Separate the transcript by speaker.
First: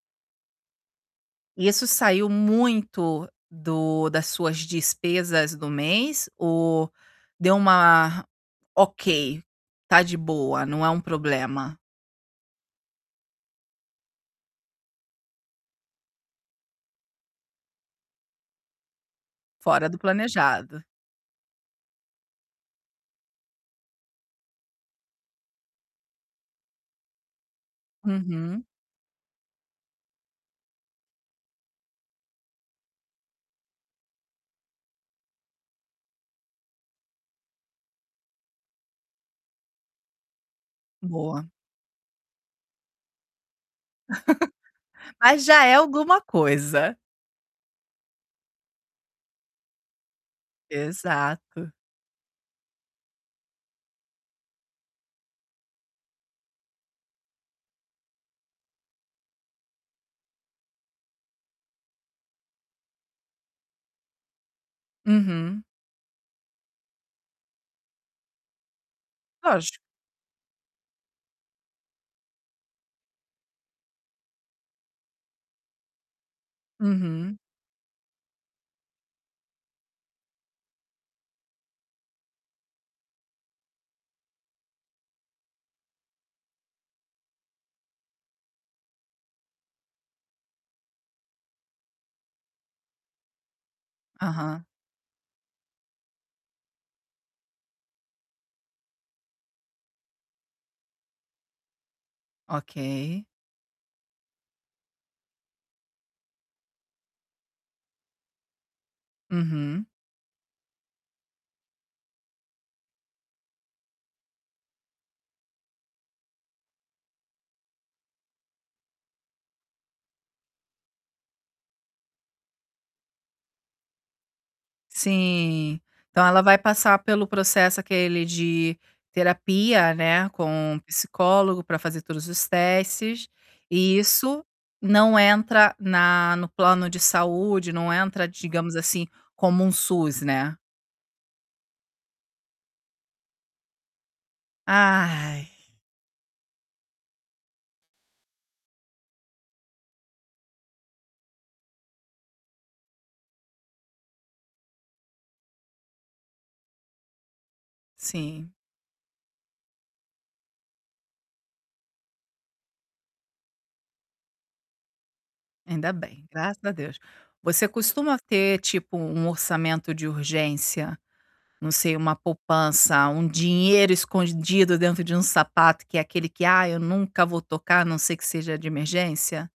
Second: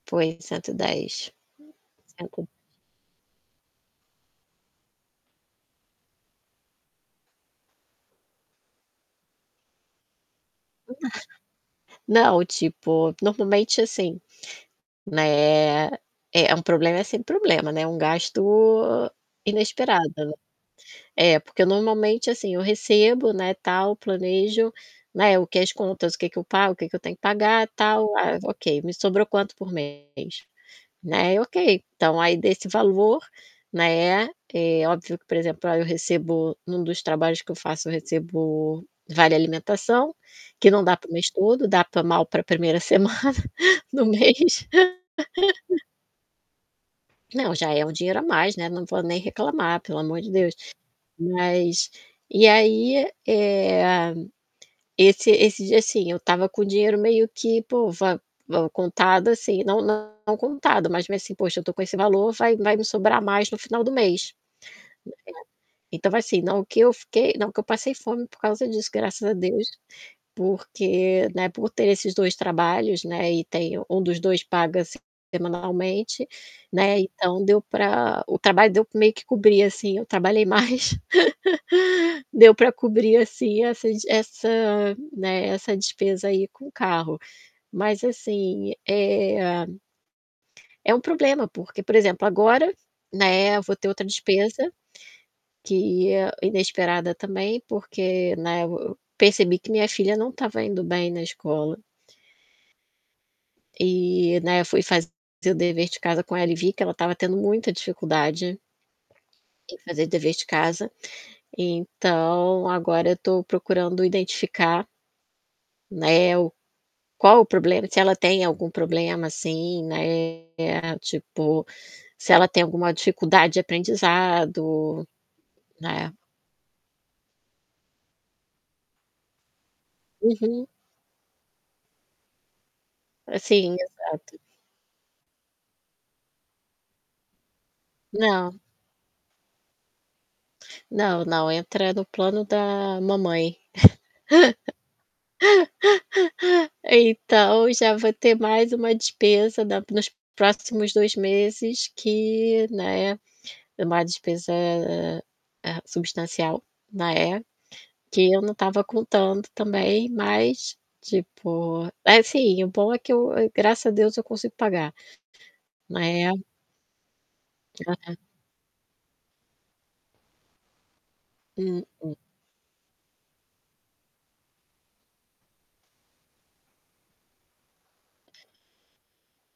Speaker 1: Foi, 110.
Speaker 2: Isso saiu
Speaker 1: cento e
Speaker 2: muito do das suas despesas do mês ou deu uma: "Ok, tá de boa, não é um problema."?
Speaker 1: Não, tipo, normalmente assim, né, é, um problema sem problema, né, um gasto
Speaker 2: Fora do
Speaker 1: inesperado, né.
Speaker 2: planejado.
Speaker 1: É, porque normalmente assim eu recebo, né, tal, planejo, né, o que é as contas, o que que eu pago, o que que eu tenho que pagar, tal, ah,
Speaker 2: Uhum.
Speaker 1: ok, me sobrou quanto por mês? Né, ok. Então aí desse valor, né, é óbvio que, por exemplo, ah, eu recebo, num dos trabalhos que eu faço, eu recebo vale alimentação, que não dá para o mês
Speaker 2: Boa.
Speaker 1: todo, dá pra mal pra 1º semana do mês.
Speaker 2: Mas já é alguma coisa.
Speaker 1: Não, já é um dinheiro a mais, né, não vou nem reclamar, pelo amor de Deus.
Speaker 2: Exato.
Speaker 1: Mas e aí, eh, esse esse dia, assim, eu estava com o dinheiro meio que, pô, va va contado assim, não não contado, mas meio assim: "Poxa, eu tô com esse valor, vai vai me sobrar mais no final do mês". [unintelligible]
Speaker 2: Uhum.
Speaker 1: Então assim, não que eu fiquei não que eu passei fome por causa disso, graças a Deus,
Speaker 2: Lógico.
Speaker 1: porque, né, por ter esses 2 trabalhos, né, e tenho 1 dos 2 paga semanalmente, né,
Speaker 2: Uhum.
Speaker 1: então deu pra o trabalho deu meio que cobrir assim, eu trabalhei mais, deu pra cobrir, assim, essa des essa né, essa despesa aí com o carro. Mas assim, eh é um problema, porque, por exemplo, agora, né, vou ter outra
Speaker 2: Aham.
Speaker 1: despesa que é inesperada também, porque, né, eu v percebi que minha filha não estava indo bem na escola.
Speaker 2: Ok.
Speaker 1: E, né, fui fazer o dever de casa com ela e vi que ela estava tendo muita dificuldade em
Speaker 2: Uhum.
Speaker 1: fazer dever de casa. Então agora eu tô procurando identificar né, o qual o problema, se ela tem algum problema, assim, né, tipo, se ela tem alguma dificuldade de aprendizado,
Speaker 2: Sim.
Speaker 1: né.
Speaker 2: Então ela vai passar pelo processo, aquele de terapia, né,
Speaker 1: Uhum.
Speaker 2: com psicólogo pra fazer todos os testes
Speaker 1: Pra sim,
Speaker 2: e
Speaker 1: exato.
Speaker 2: isso não entra na no plano de saúde, não entra,
Speaker 1: Não.
Speaker 2: digamos assim, como um SUS, né?
Speaker 1: Não, não, entra no plano da mamãe.
Speaker 2: Ai!
Speaker 1: Então já vou ter mais uma despesa da nos próximos 2 meses que, né, uma despesa, eh, substancial, né, que eu
Speaker 2: Sim.
Speaker 1: não estava contando também, mas, tipo assim, o bom é que eu graças a Deus, eu consigo pagar,
Speaker 2: Ainda bem,
Speaker 1: né.
Speaker 2: graças a Deus. Você
Speaker 1: Aham.
Speaker 2: costuma ter, tipo, um orçamento de urgência, não sei, uma
Speaker 1: Mm-mm.
Speaker 2: poupança, um dinheiro escondido dentro de um sapato, que é aquele que: "Ah, eu nunca vou tocar, a não ser que seja de emergência."?